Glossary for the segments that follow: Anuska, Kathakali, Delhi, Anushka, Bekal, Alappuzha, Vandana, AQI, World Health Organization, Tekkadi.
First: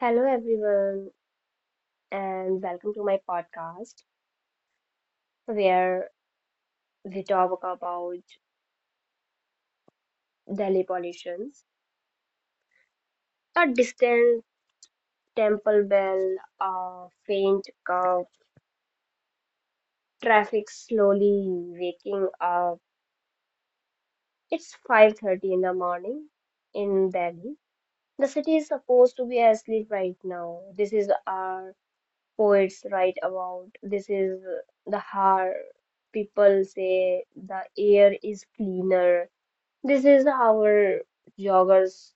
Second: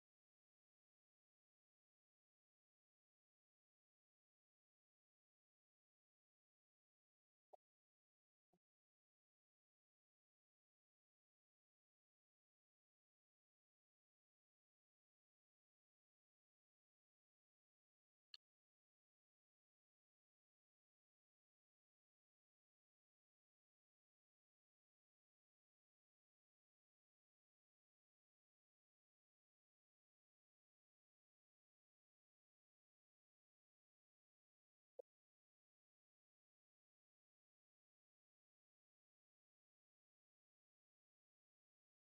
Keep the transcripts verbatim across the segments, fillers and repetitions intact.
Hello, everyone, and welcome to my podcast where we talk about Delhi pollutions. A distant temple bell, a faint cough, traffic slowly waking up. It's five thirty in the morning in Delhi. The city is supposed to be asleep right now. This is our poets write about. This is the heart. People say the air is cleaner. This is how our joggers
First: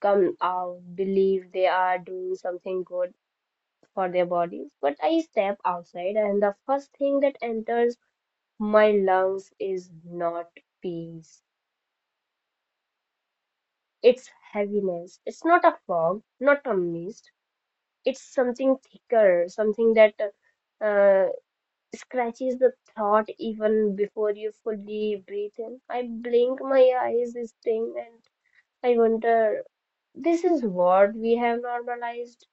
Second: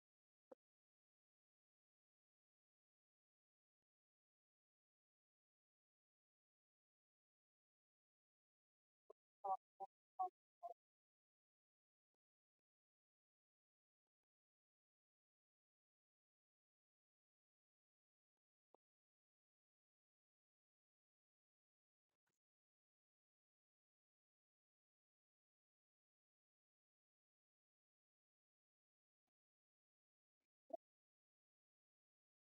come out, believe they are doing something good for their bodies. But I step outside, and the first thing that enters my lungs is not peace. It's heaviness. It's not a fog, not a mist. It's something thicker, something that uh, scratches the thought even before you fully breathe in. I blink my eyes, this thing, and I wonder. This is what we have normalized.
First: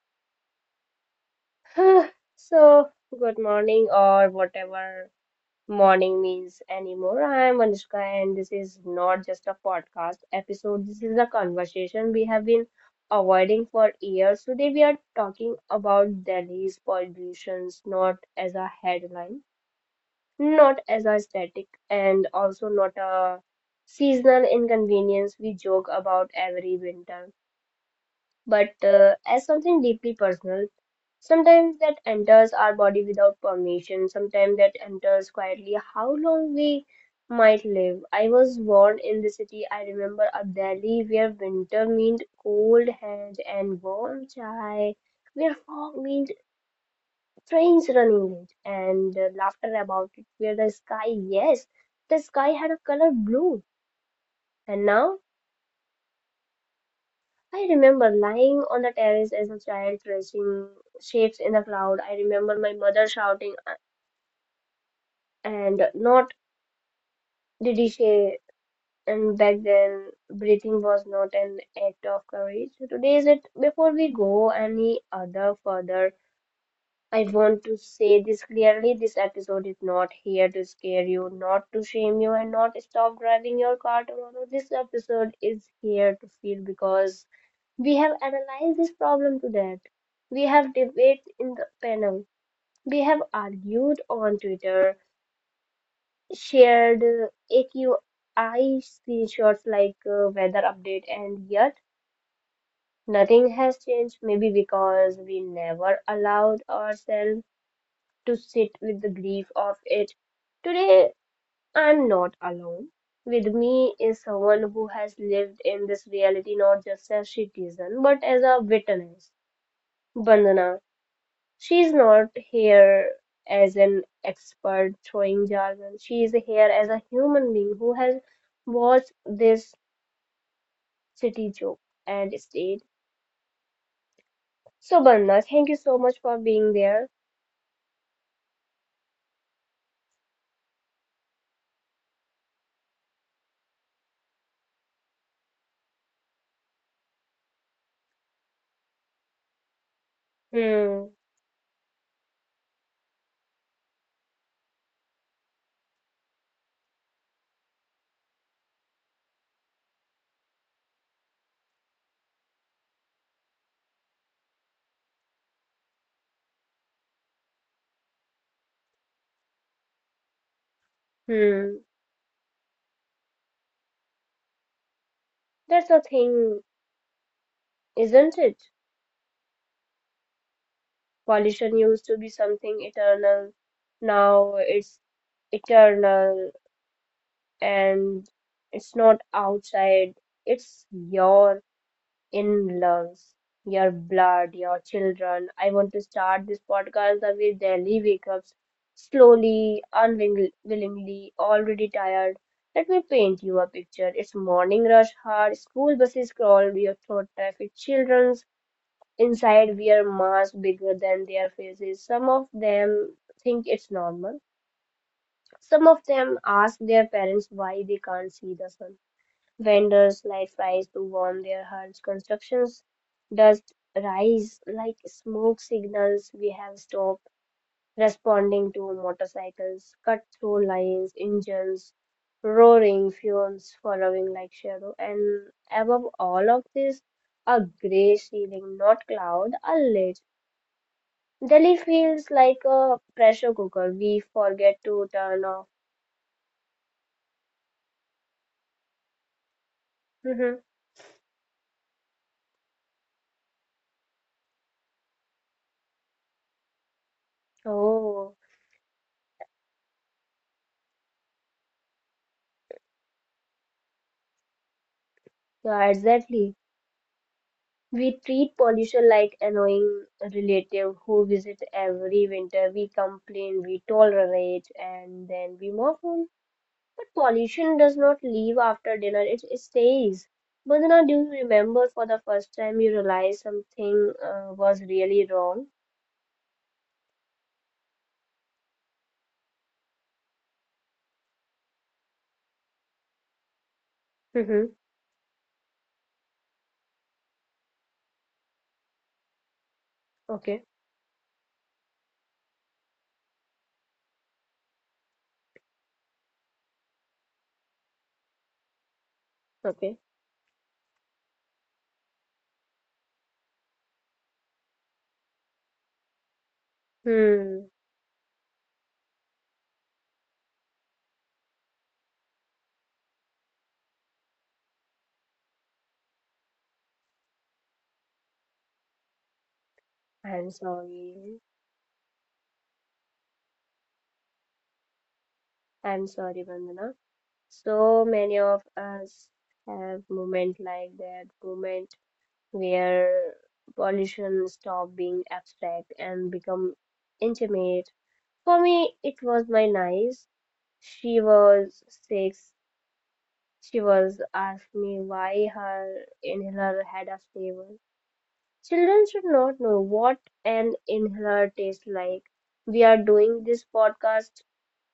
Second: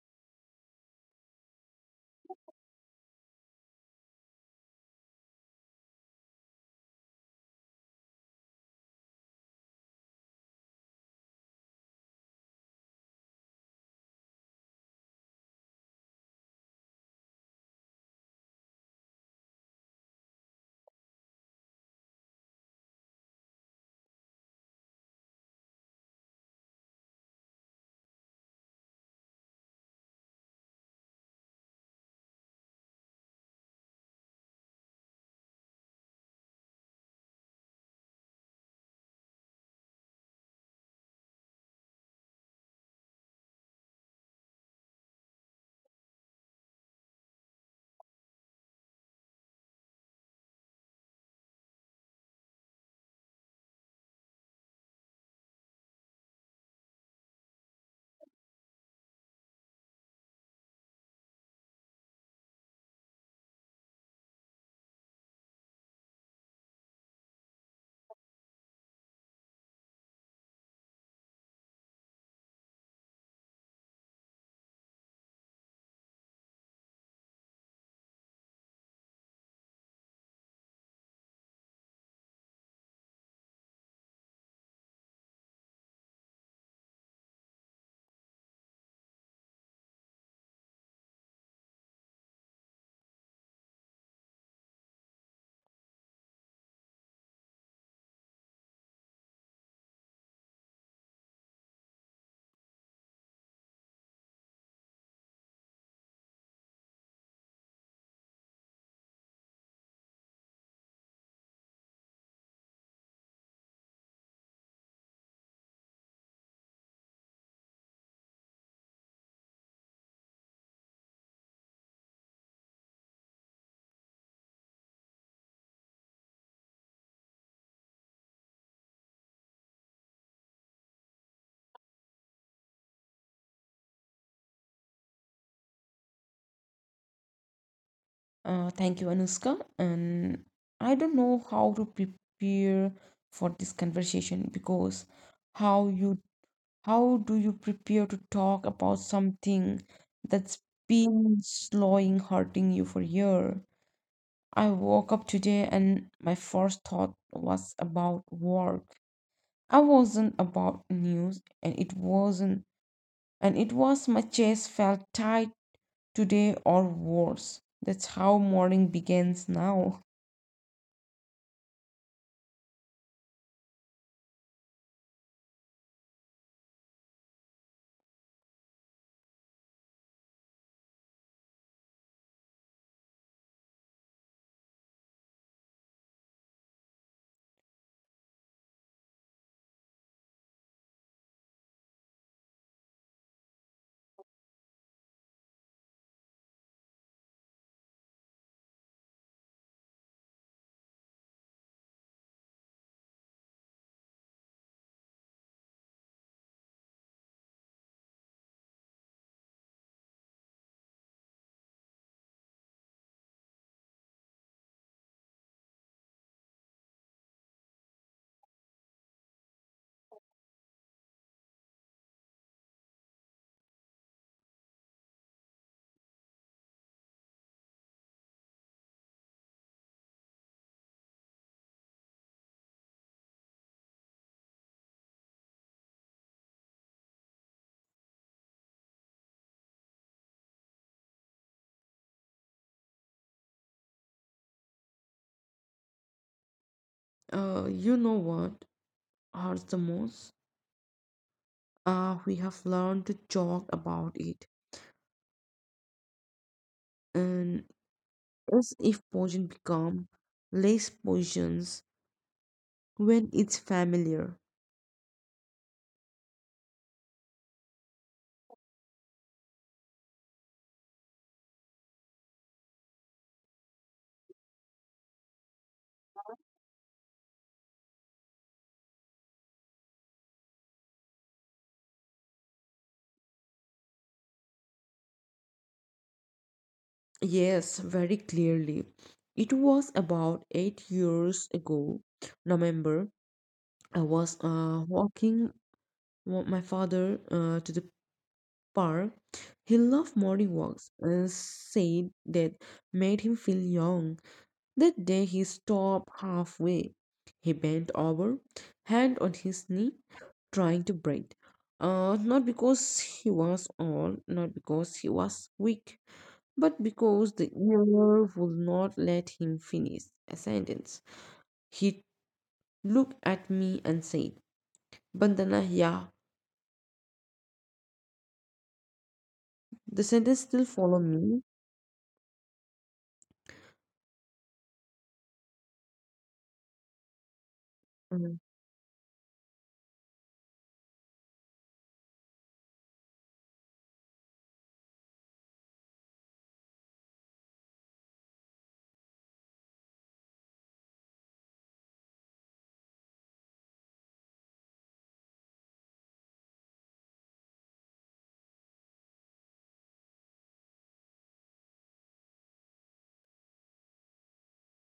So, good morning, or whatever morning means anymore. I am Anushka, and this is not just a podcast episode. This is a conversation we have been avoiding for years. Today, we are talking about Delhi's pollutions, not as a headline, not as a static, and also not a seasonal inconvenience we joke about every winter, but uh, as something deeply personal. Sometimes that enters our body without permission, sometimes that enters quietly how long we might live. I was born in the city. I remember a Delhi where winter meant cold hands and warm chai, where fog meant trains running late, and uh, laughter about it, where the sky, yes, the sky had a color blue, and now I remember lying on the terrace as a child, tracing shapes in the cloud. I remember my mother shouting, uh, and not did he say. And back then, breathing was not an act of courage. So today is it. Before we go any other further, I want to say this clearly. This episode is not here to scare you, not to shame you, and not stop driving your car tomorrow. This episode is here to feel because we have analyzed this problem to death. We have debated in the panel. We have argued on Twitter, shared uh, A Q I screenshots like uh, weather update, and yet nothing has changed. Maybe because we never allowed ourselves to sit with the grief of it. Today, I'm not alone. With me is someone who has lived in this reality not just as citizen but as a witness. Bandana. She's not here as an expert throwing jargon. She is here as a human being who has watched this city joke and stayed. So, Barna, thank you so much for being there. Uh, thank you, Anuska. And I don't know how to prepare for this conversation because how you how do you prepare to talk about something that's Hmm, been slowing, hurting you for a year? I woke up today and my first thought was about work. I wasn't about news and it wasn't and it was my chest felt tight today or worse. That's how morning begins now. hmm. That's the thing, isn't it? Pollution used to be something eternal. Now it's eternal, and it's not outside, it's your in-laws, your blood, your children. I want to start this podcast the way Delhi wake up, slowly, unwillingly, already tired. Let me paint you a picture. It's morning rush hour, school buses crawl your throat traffic, children's inside wear masks bigger than their faces. Some of them think it's normal. Some of them ask their parents why they can't see the sun. Vendors light fires to warm their hearts. Constructions dust rise like smoke signals. We have stopped responding to motorcycles, cut through lines, engines, roaring fumes following like shadow. And above all of this, a grey ceiling, not cloud, a lid. Delhi feels like a pressure cooker. We forget to turn off. Uh, you know what hurts the most? Uh, we have learned to joke about it, and Oh, as if poison become less poisons when it's familiar. yeah, exactly. We treat pollution like annoying relative who visit every winter. We complain, we tolerate, and then we move on. But pollution does not leave after dinner, it stays. Badana, do you remember for the first time you realized something uh, was really wrong? Yes, very clearly. It was about eight years ago. November. I was Mm-hmm. uh, walking with my father uh, to the park. He loved morning Okay, walks and said that made him feel young. That day he stopped halfway. He bent over, hand on his knee, okay. trying to breathe. Uh, not because he was old, not because he was weak, but because the Hmm. ear would not let him finish a sentence. He looked at me and said, Bandana, yeah. The sentence I'm still followed sorry. me. I'm sorry, Vandana. So many Mm. of us have moment like that moment where pollution stopped being abstract and become intimate. For me, it was my niece. She was six. She was asked me why her inhaler had a flavor. Children should not know what an inhaler tastes like. We are doing this podcast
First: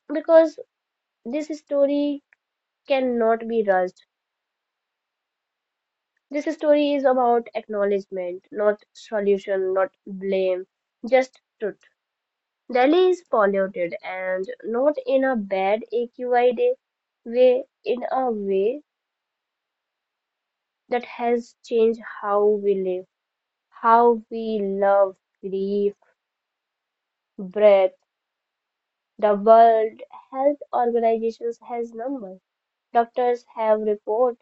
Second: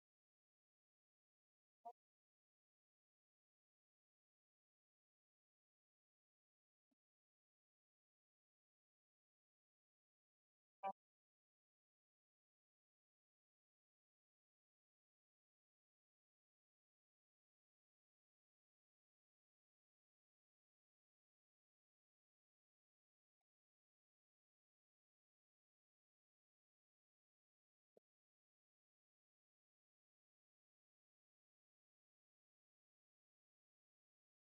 because this story cannot be rushed. This story is about acknowledgement, not solution, not blame, just truth. Delhi is polluted, and not in a bad A Q I day way, in a way that has changed how we live, how we love, grieve, breath. The World Health Organization has numbers. Doctors have report,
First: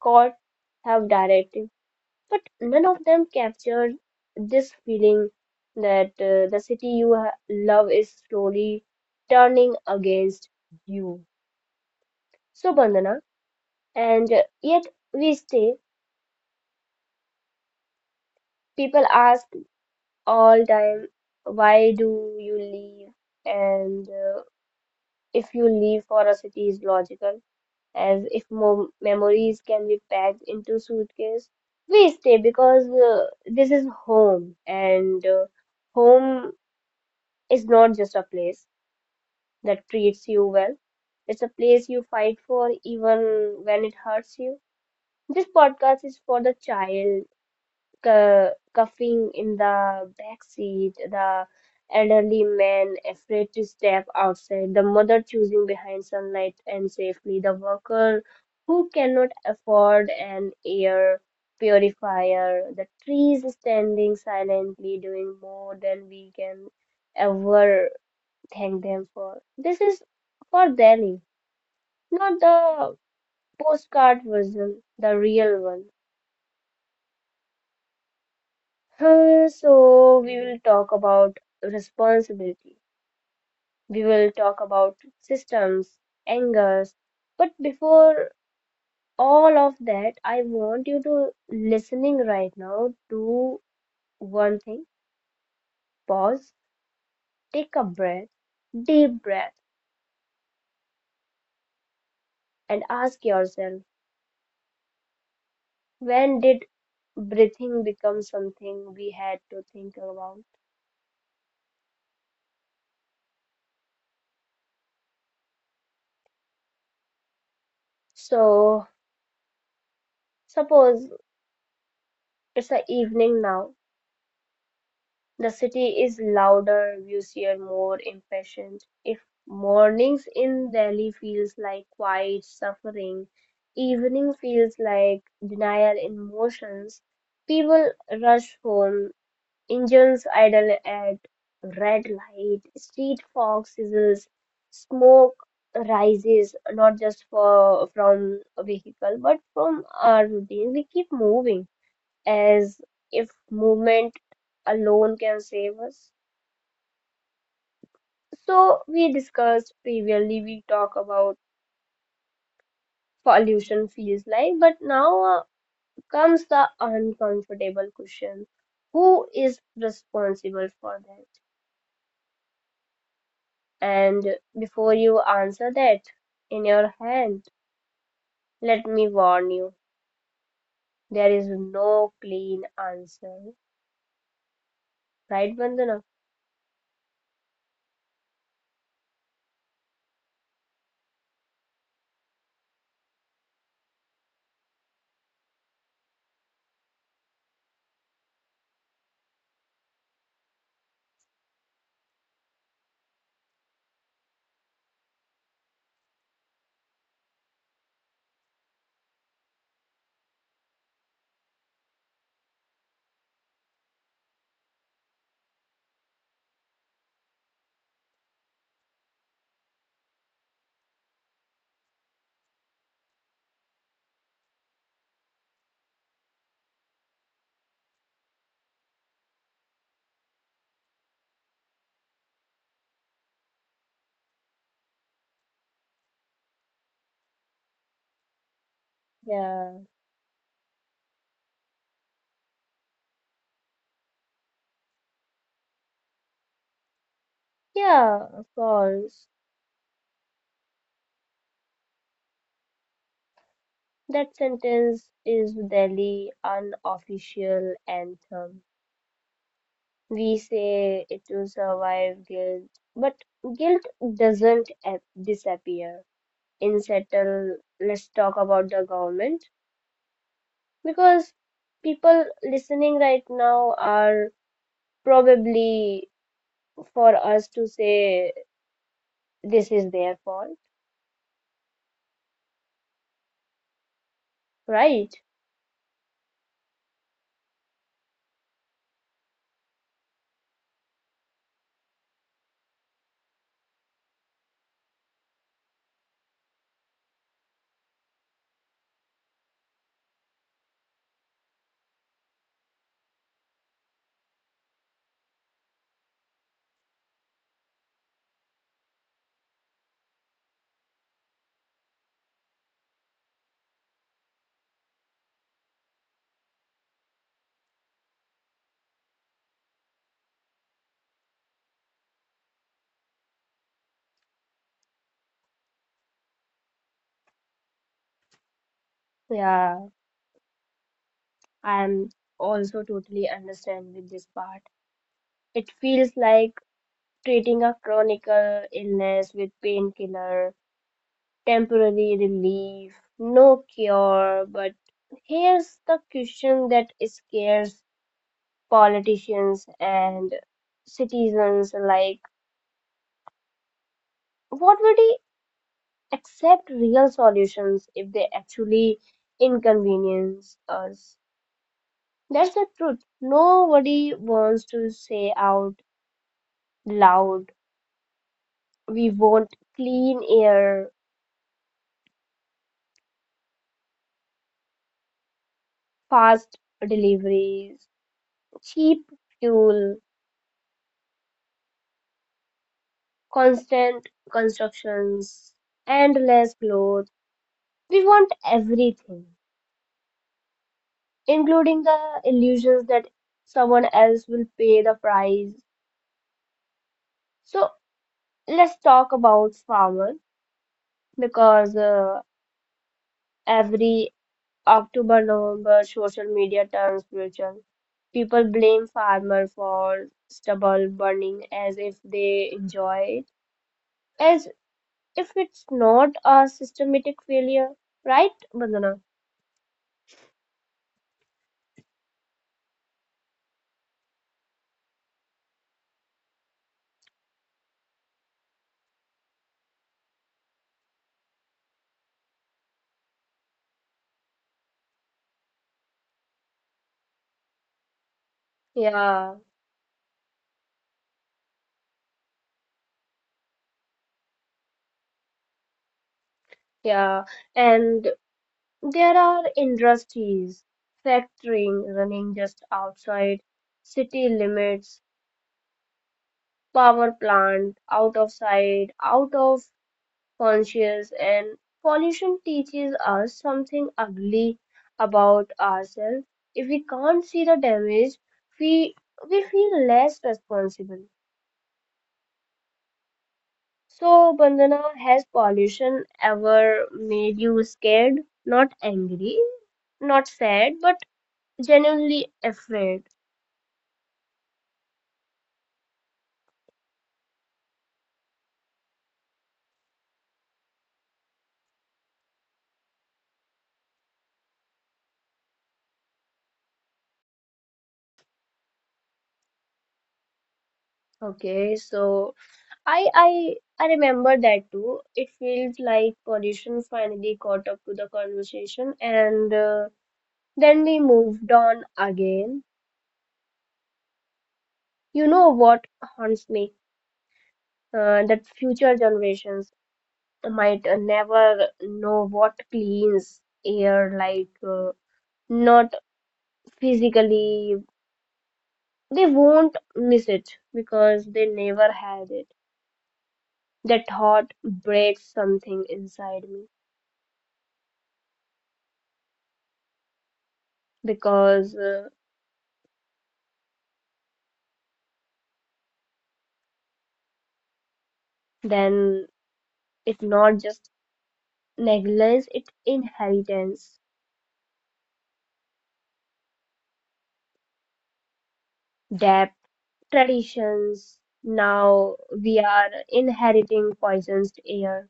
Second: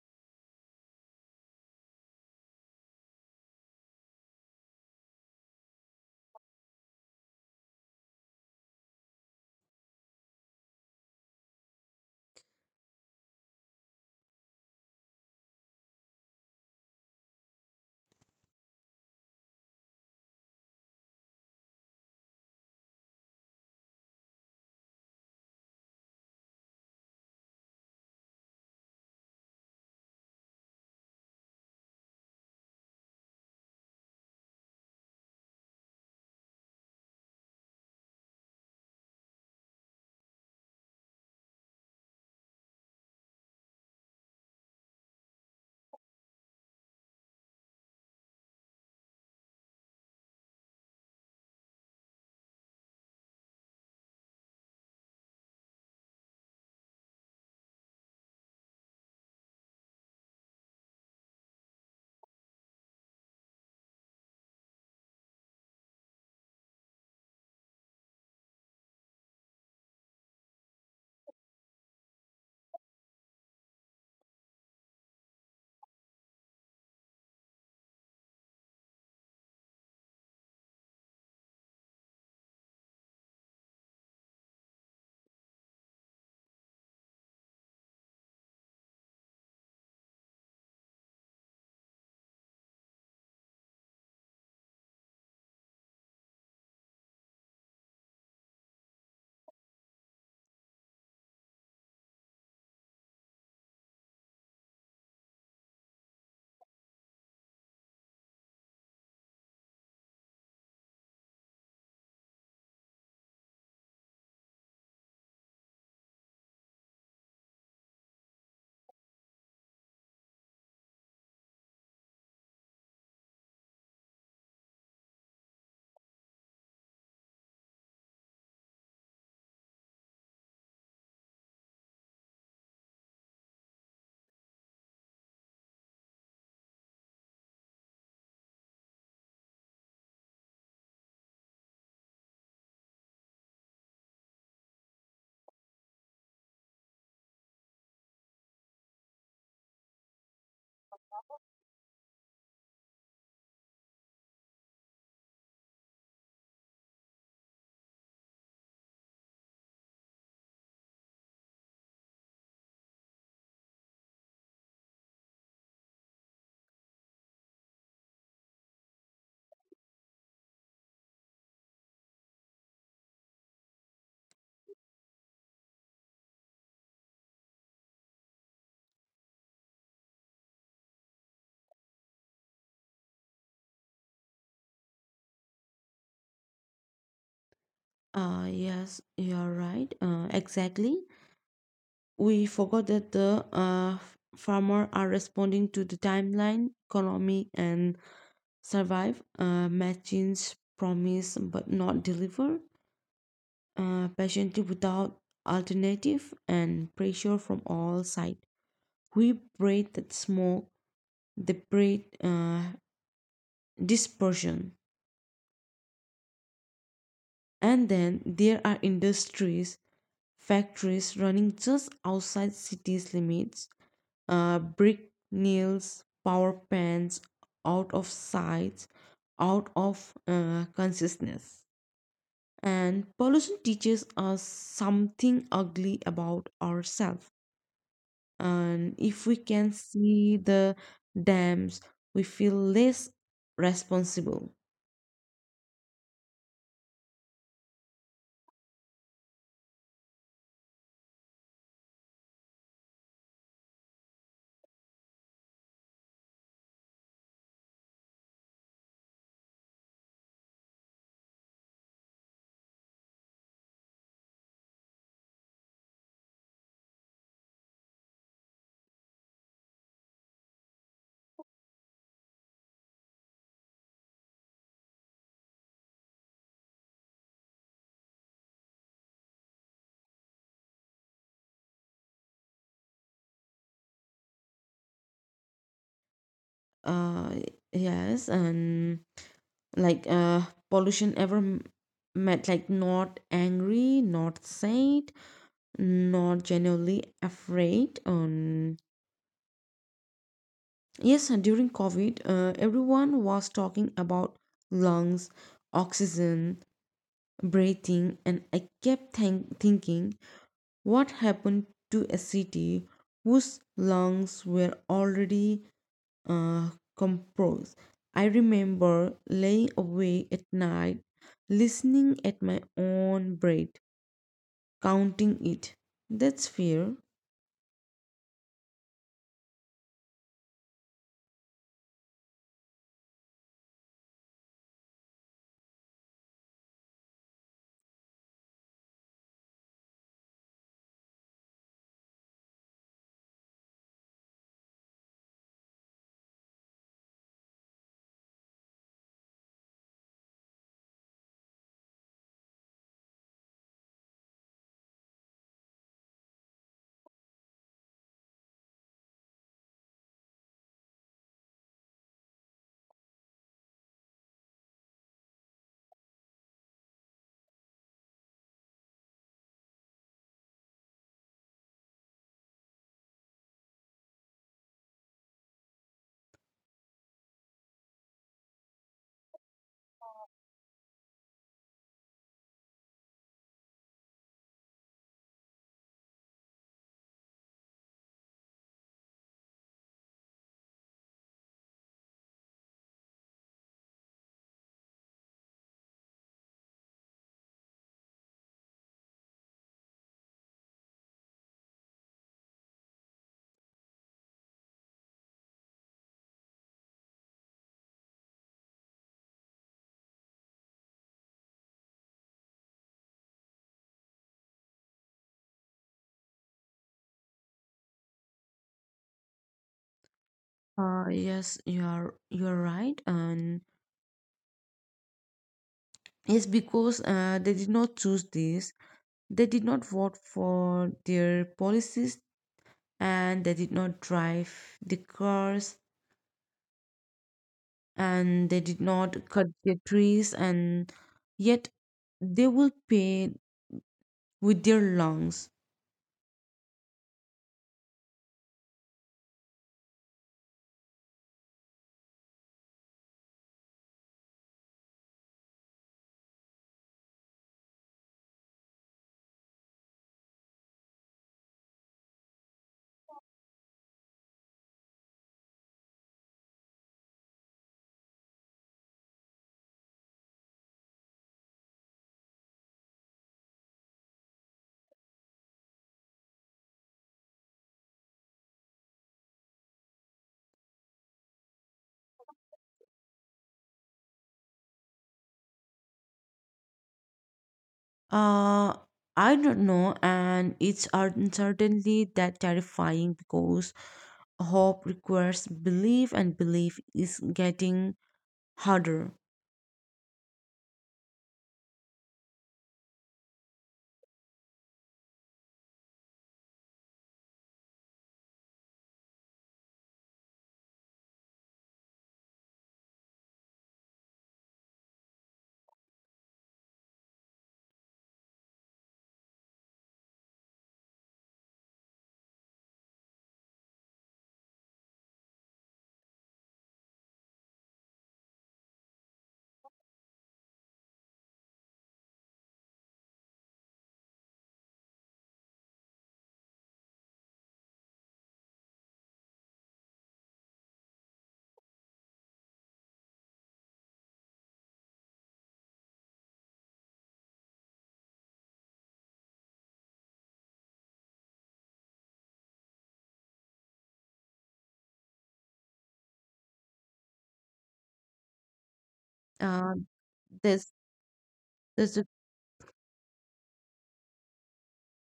courts have directive, but none of them capture this feeling that uh, the city you ha- love is slowly turning against you. So, Bandhana. And yet we stay. People ask all time, why do you leave? And uh, if you leave for a city is logical, as if mo memories can be packed into suitcase. We stay because uh, this is home, and uh, home is not just a place that treats you well. It's a place you fight for even when it hurts you. This podcast is for the child cu- coughing in the back seat, the elderly man afraid to step outside, the mother choosing behind sunlight and safely, the worker who cannot afford an air purifier, the trees standing silently doing more than we can ever thank them for. This is for Delhi, not the postcard version, the real one. Uh, so we will talk about responsibility. We will talk about systems, angers. But before all of that, I want you to listening right now. Do one thing. Pause. Take a breath. Deep breath. And ask yourself, when did breathing become something we had to think about? So suppose it's a evening now. The city is louder, busier, more impatient. If mornings in Delhi feels like quiet suffering, evening feels like denial in motions, people rush home, engines idle at red light, street fog sizzles, smoke rises not just for, from a vehicle but from our routine. We keep moving as if movement alone can save us. So we discussed previously, we talk about pollution feels like, but now uh, comes the uncomfortable question. Who is responsible for that? And before you answer that in your hand, let me warn you, there is no clean answer. Right, Vandana? Uh, yes, you're right. Uh, exactly. We forgot that the uh, f- farmer are responding to the timeline, economy, and survive. Uh, machines promise but not deliver. Uh, patiently without alternative and pressure from all sides. We breathe that smoke, the breathe uh, dispersion. And then there are industries, factories running just outside cities' limits, uh, brick nails, power plants out of sight, out of uh, consciousness. And pollution teaches us something ugly about ourselves, and if we can Yeah. see the dams we feel less responsible. Yeah, of course. That sentence is Delhi unofficial anthem. We say it will survive guilt, but guilt doesn't ap- disappear. In settle, let's talk about the government because people listening right now are probably for us to say this is their fault, right? Uh yes and like uh pollution ever m- meant like, not angry, not sad, not genuinely afraid. Um yes and during COVID, uh, everyone was talking about lungs, oxygen, breathing, and I kept think- thinking, what happened to a city whose lungs were already uh, composed? I remember lying awake at night, listening at my own breath, counting it. That's fear. Yeah, I'm also totally understand with this part. It feels like treating a chronic uh, illness with painkiller, temporary relief, no cure. But here's the question that scares politicians and citizens like, what would they accept real solutions if they actually inconvenience us? That's the truth. Nobody wants to say out loud, we want clean air, fast deliveries, cheap fuel, constant constructions, endless clothes. We want everything, including the illusions that someone else will pay the price. So let's talk about farmer because uh, every October, November, social media turns spiritual. People blame farmer for stubble burning as if they enjoy it. As if it's not a systematic failure, right, Bandana? Uh, yes, you are you are right, and yes, because uh, they did not choose this, they did not vote for their policies, and they did not drive the cars and they did not Yeah, cut their trees, and yet they will pay with their lungs. yeah. And there are industries, factoring running just outside city limits, power plant out of sight, out of conscious, and pollution teaches us something ugly about ourselves. If we can't see the damage, we we feel less responsible. So, Bandana, has pollution ever made you scared? Not angry, not sad, but genuinely afraid. uh I don't know, and it's uncertainly that terrifying because hope requires belief and belief is getting harder. Okay, so I I I remember that too. It feels like pollution finally caught up to the conversation, and uh, then we moved on again. You know what haunts me? Uh, that future generations might uh, never know what cleans air like. Uh, not physically, they won't miss it because they never had it. That thought breaks something inside me because uh, then it's not just negligence, it inheritance, debt, uh this traditions. this Now we are inheriting poisoned air.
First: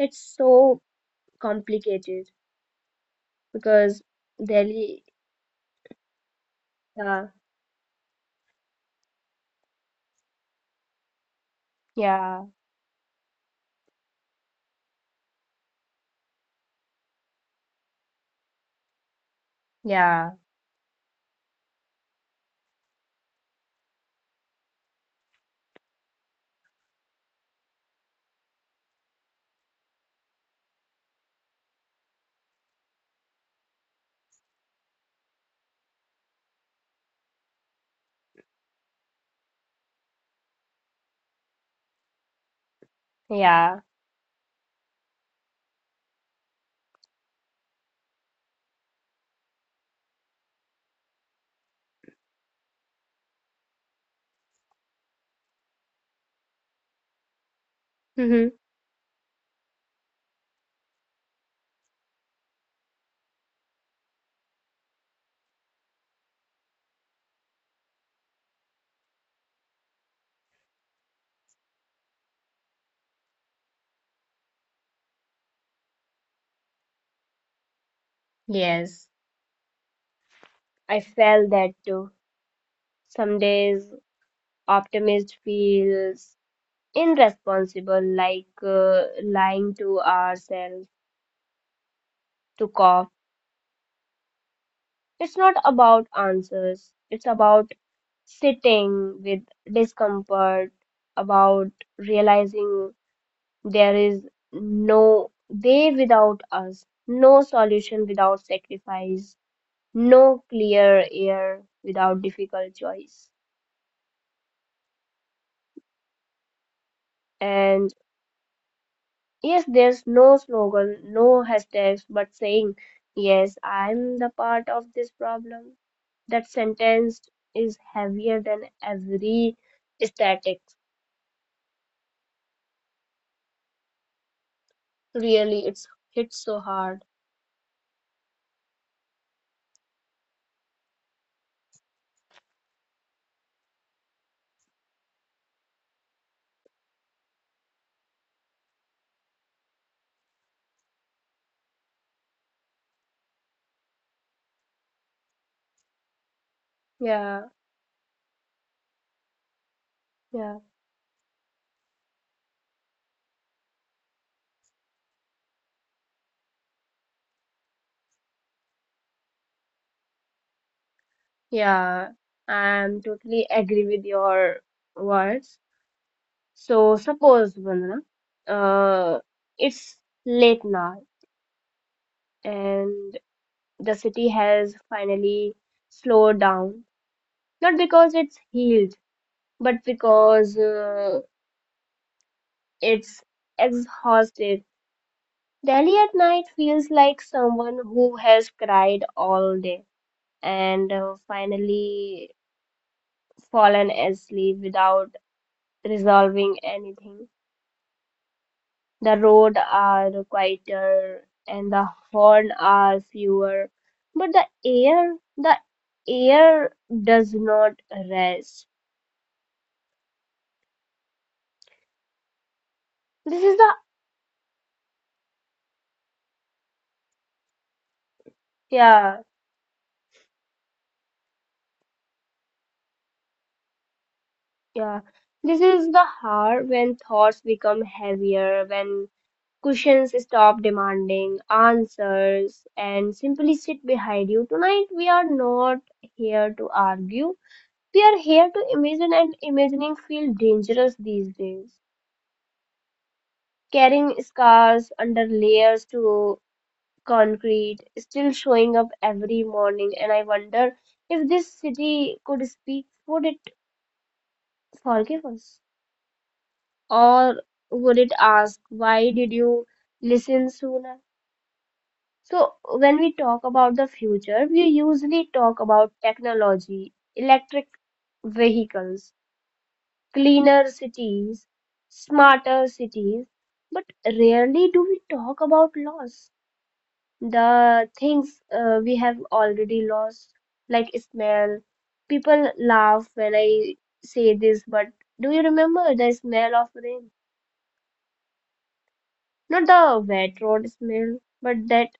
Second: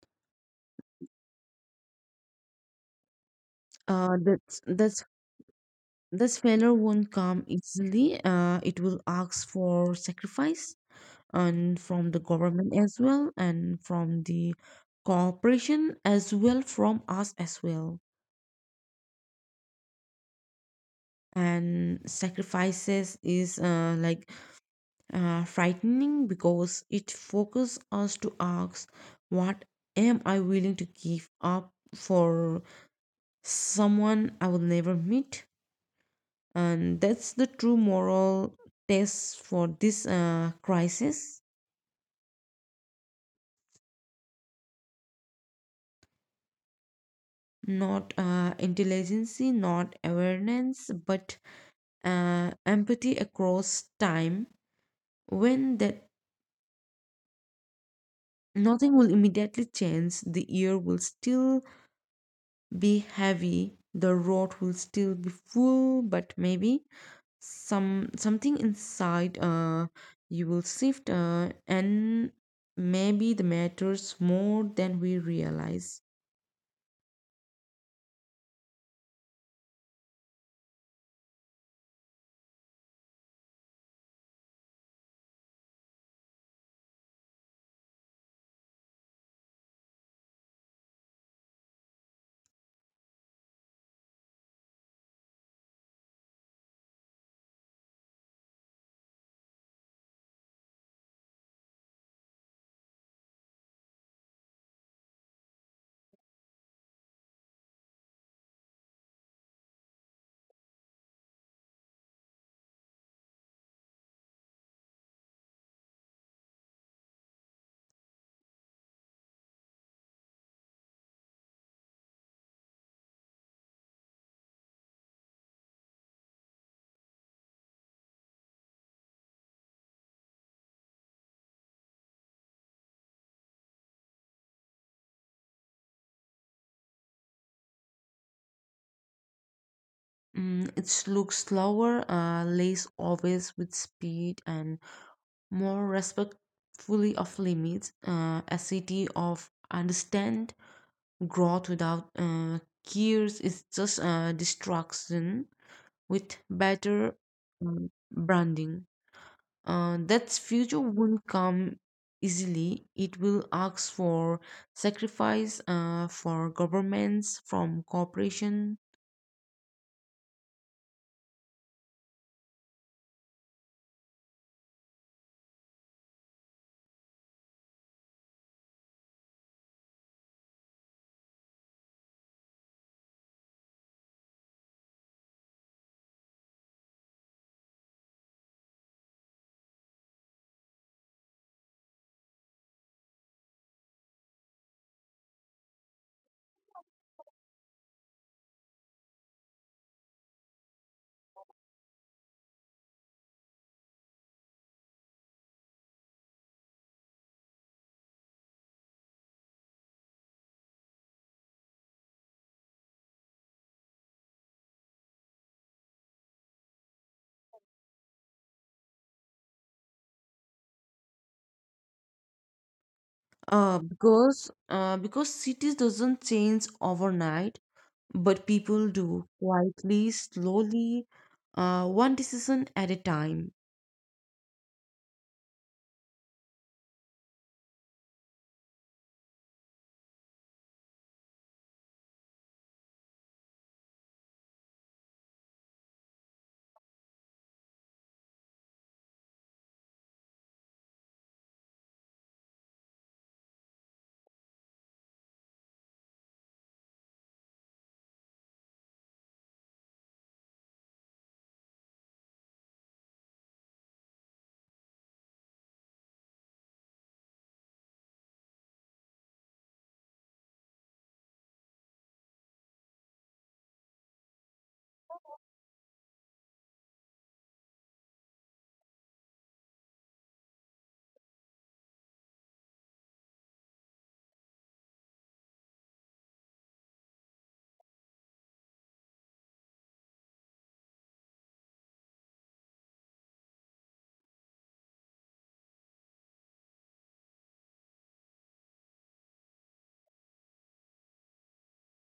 It's so complicated because uh that's that's Delhi. this failure won't yeah come easily. Uh it will ask for sacrifice and from the yeah government as well and from the cooperation as well from us as well. yeah And sacrifices is uh, like uh, frightening because it focuses us to ask, what am I willing to give up for someone I will never meet? And that's the true moral test for this uh, crisis. yeah Not uh, intelligence, not awareness, but uh, empathy across time. When that, Hmm. nothing will immediately change. The year will still be heavy, the road will still be full, but maybe some something inside uh you will shift, uh, and maybe the matters more than we realize. Yes, I felt that too. Some days, optimist feels irresponsible, like uh, lying to ourselves to cough. It's not about answers, it's about sitting with discomfort, about realizing there is no way without us, no solution without sacrifice, no clear air without difficult choice. And yes, there's no slogan, no hashtags, but saying, yes, I'm the part of this problem. That sentence is heavier than every static. Really, it's hits so hard. Mm, it looks slower, uh, less obvious with speed and more respectfully of limits, uh, a city of understand growth without uh, cures is just uh, destruction with better Yeah, um, branding. Uh, that yeah, future won't come easily. It will ask for sacrifice, uh, for governments, from corporation. yeah. I'm totally agree with your words. So suppose, Vandana, uh, it's late now and the city has finally slowed down. Not because it's healed but because uh, it's exhausted. Delhi at night feels like someone who has cried all day and uh, finally fallen asleep without resolving anything. The roads are quieter and the horn are fewer, but the air, the air does not rest. This is the Uh, because uh, because cities doesn't change overnight, but people yeah. do, quietly, slowly, uh, one decision at a time. Yeah, this is the heart when thoughts become heavier, when cushions stop demanding answers and simply sit behind you. Tonight, we are not here to argue. We are here to imagine, and imagining feels dangerous these days. Carrying scars under layers to concrete, still showing up every morning, and I wonder if this city could speak, would it forgive us? Or would it ask, why did you listen sooner? So when we talk about the future, we usually talk about technology, electric vehicles, cleaner cities, smarter cities, but rarely do we talk about loss. The things uh, we have already lost, like smell. People laugh when I say this, but do you remember the smell of rain? Not the wet road smell, but that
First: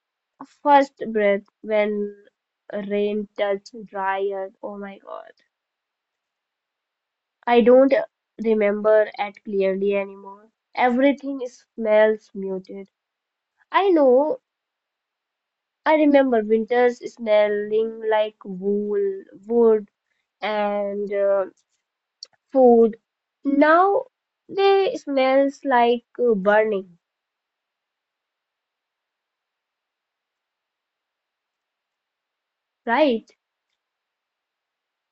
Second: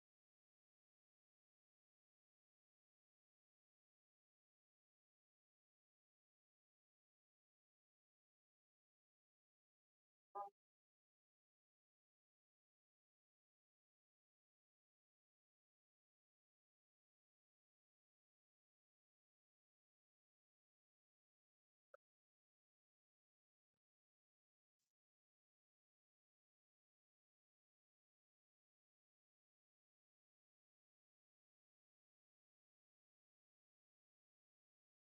first breath when rain touched dry earth. Oh my God. I don't remember it clearly anymore. Everything smells muted. I know I remember winters smelling like wool, wood, and uh, food. Now they smells like uh, burning, right?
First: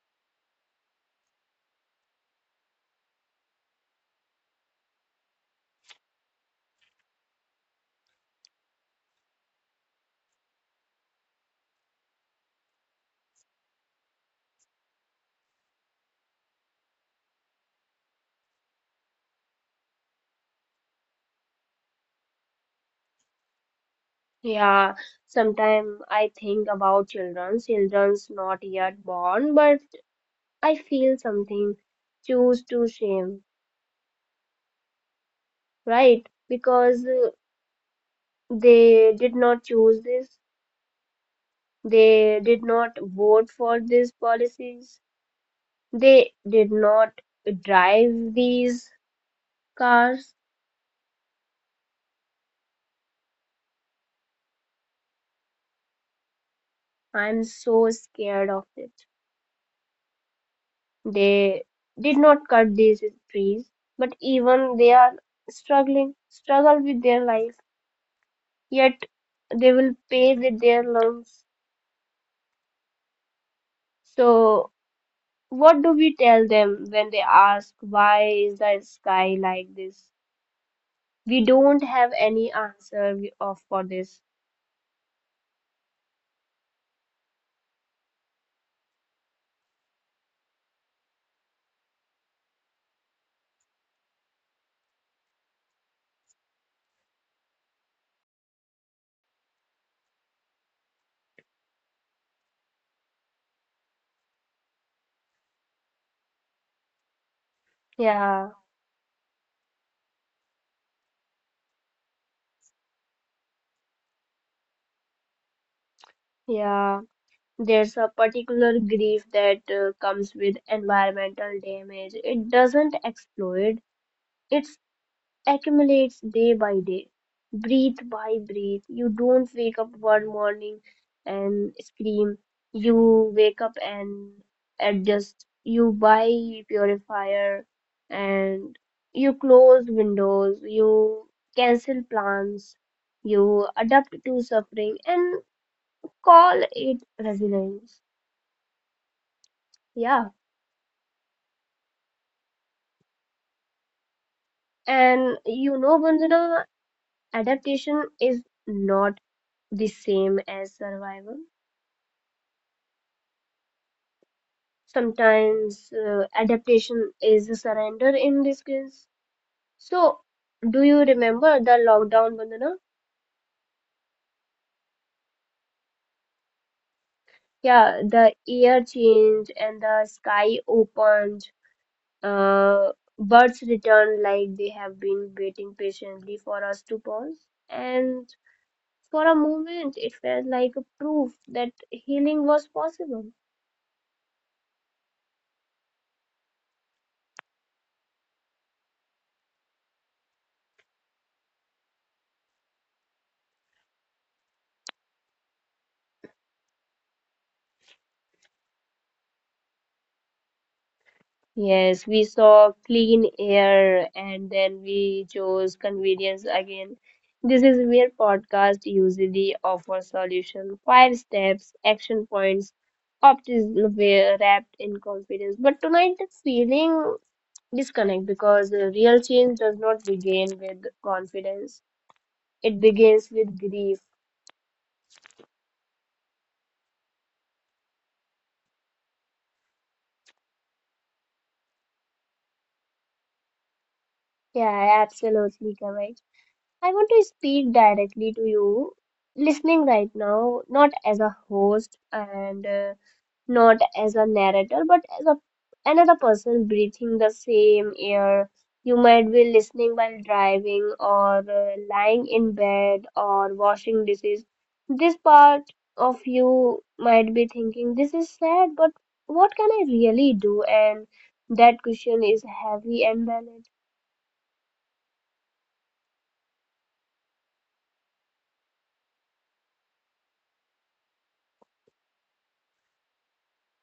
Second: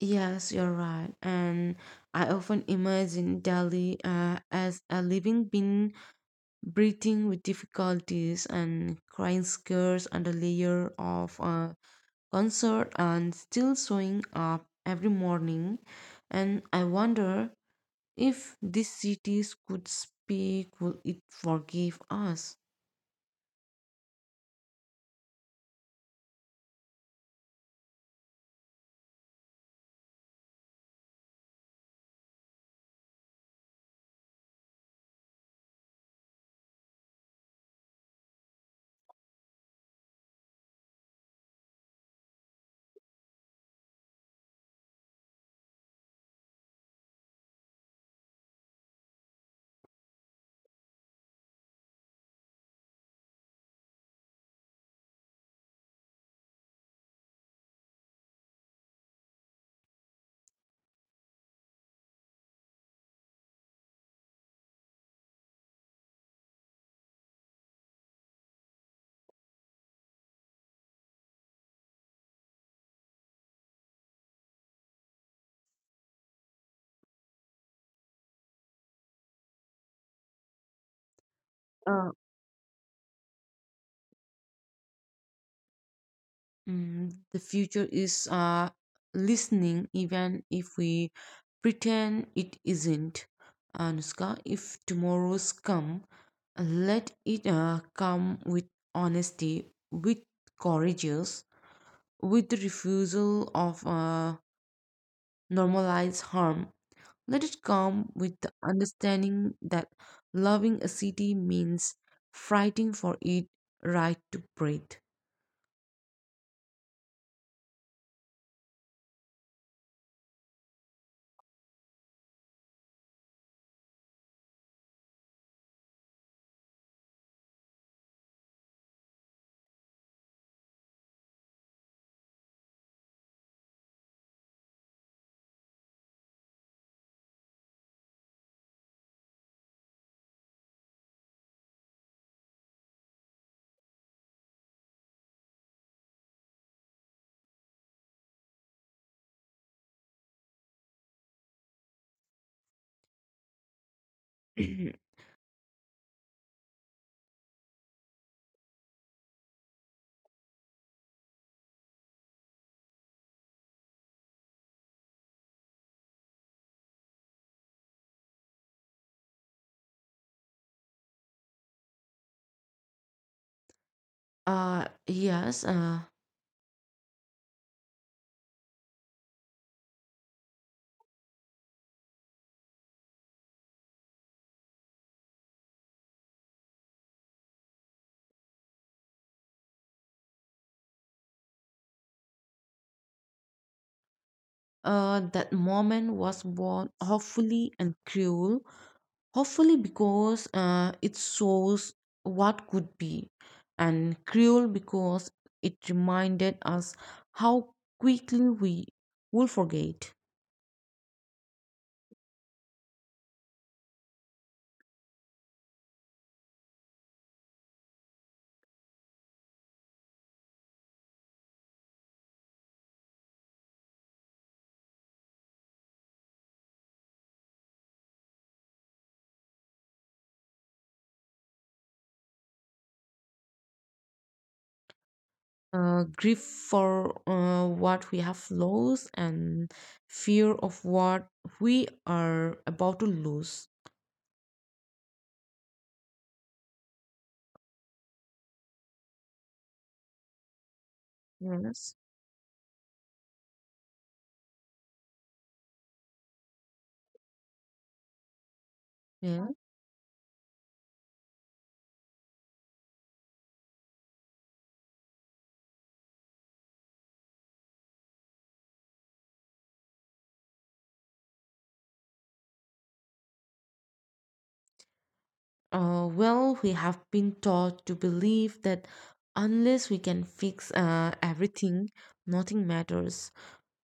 Yes, you're right. And I often imagine Delhi uh, as a living being breathing with difficulties and crying scares under layer of uh, concert and still showing up every morning. And I wonder if these cities could speak, will it forgive us? Yeah, sometimes I think about children, children's not yet born, but I feel something choose to shame, right? Because uh, they did not choose this, they did not vote for these policies, they did not drive these cars. I'm so scared of it. They did not cut these trees, but even they are struggling, struggle with their life. Yet they will pay with their lungs. So, what do we tell them when they ask, why is the sky like this? We don't have any answer we- of for this. Mm, the future is uh, listening, even if we pretend it isn't. Anushka, if tomorrow's come, let it uh, come with honesty, with courageous, with the refusal of uh, normalized harm. Let it come with the Yeah, understanding that loving a city means fighting for it right to breathe. yeah. There's a particular grief that uh, comes with environmental damage. It doesn't explode. It accumulates day by day, breath by breath. You don't wake up one morning and scream. You wake up and adjust. You buy purifier and you close windows. You cancel plans. You adapt to suffering and call it resilience. Yeah. And you know, Vandana, adaptation is not the same as survival. Sometimes uh, adaptation is a surrender in this case. So, do you remember the lockdown, Vandana? Uh, yes. Uh, Yeah, the air changed and the sky opened. Uh, birds returned like they have been waiting patiently for us to pause. And for a moment, it felt like a proof that healing was possible. uh, that moment was born hopefully and cruel. Hopefully, because uh, it shows what could be, and cruel because it reminded us how quickly we will forget. Yes, we saw clean air and then we chose convenience again. This is where podcast usually offers solution, five steps, action points, optimism were wrapped in confidence. But tonight the feeling disconnect because the real change does not begin with confidence. It begins with grief. Uh, grief for uh, what we have lost and fear of what we are about to lose. Yeah, absolutely correct. I want to speak directly to you, listening right now, not as a Yes. host and uh, not as a narrator, but as a another person breathing the same air. You might Yeah. be listening while driving or uh, lying in bed or washing dishes. This part of you might be thinking, this is sad, but what can I really do? And that question is heavy and valid. Uh, well, we have been taught to believe that unless we can fix uh, everything, nothing matters.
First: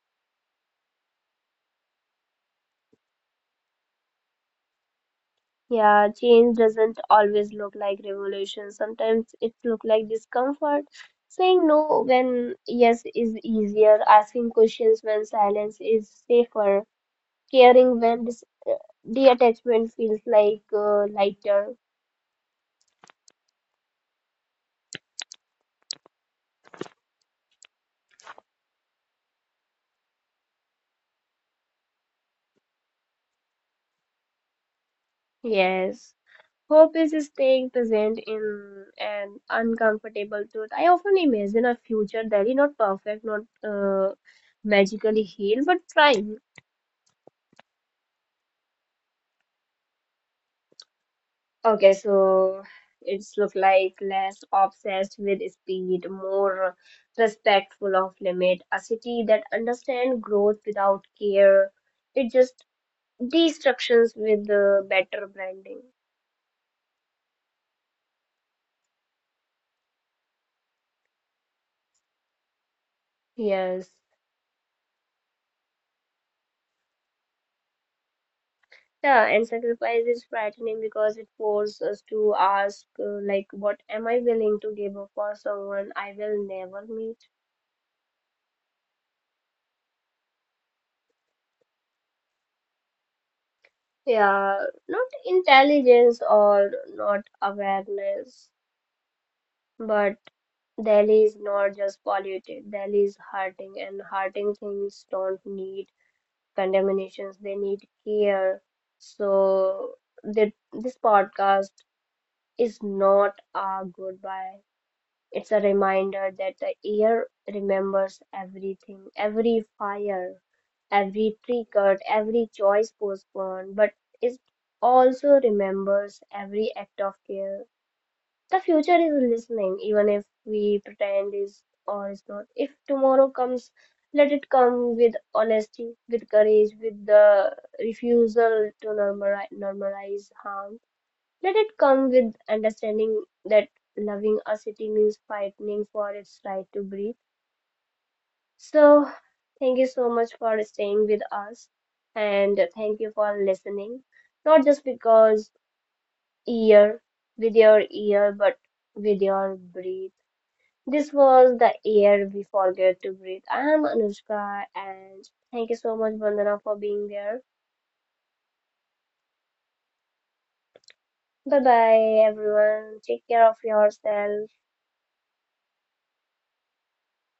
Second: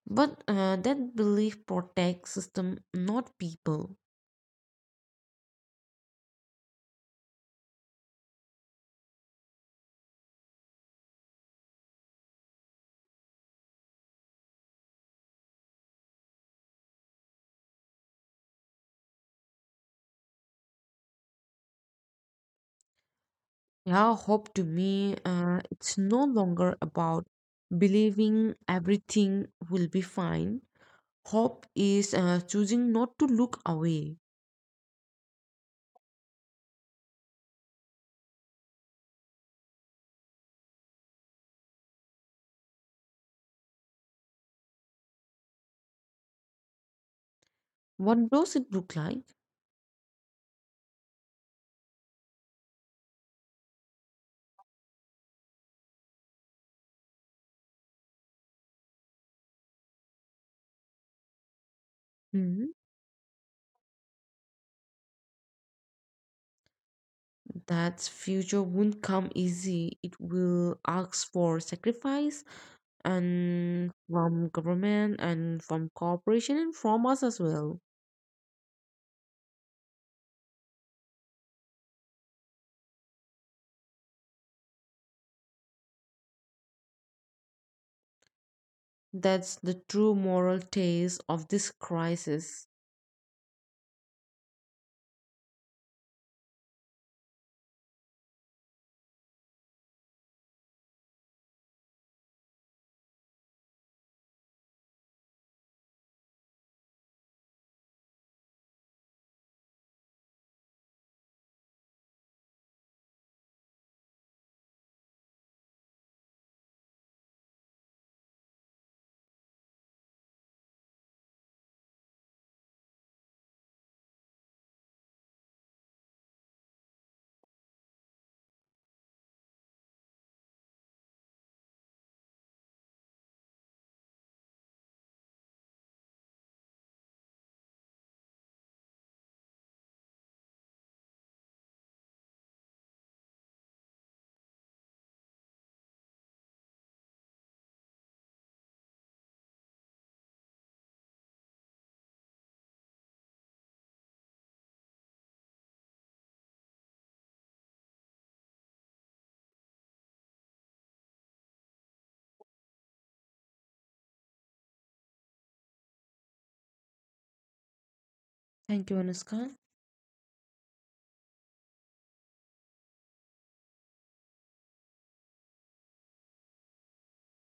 But uh, that belief protects system, not people. Yeah, change doesn't always look like revolution. Sometimes it look like discomfort. Saying no when yes is easier, asking questions when silence is safer, caring when dis uh, detachment feels like uh, lighter. Yeah, hope to me, uh, it's no longer about believing everything will be fine. Hope is uh, choosing not to look away. Yes. Hope is staying present in an uncomfortable truth. I often imagine a future that is not perfect, not uh, magically healed, but trying. What does it look like? Okay, so it's look like less obsessed with speed, more respectful of limit, a city that understands growth without care. It Hmm. just destructions with the better branding. That future won't come easy. It will ask for sacrifice and Yes. from government and from corporation and from us as well. Yeah, and sacrifice is frightening because it forces us to ask, uh, like, what am I willing to give up for someone I will never meet? That's the true moral taste of this crisis. Yeah, not intelligence or not awareness. But Delhi is not just polluted, Delhi is hurting, and hurting things don't need contaminations, they need care. So, that this podcast is not a goodbye, it's a reminder that the air remembers everything, every fire, every tree cut, every choice postponed, but it also remembers every act of care. The future is listening, even if we pretend is or is not. If tomorrow comes, let it come with honesty, with courage, with the refusal to normalize, normalize harm. Let it come with understanding that loving a city means fighting for its right to breathe. So, thank you so much for staying with us, and thank you for listening. Not just because ear with your ear, but with your breathe. This was the air we forget to breathe. I am Anushka and thank you so much Vandana for being there. Thank you, Anuska. Bye bye everyone. Take care of yourself.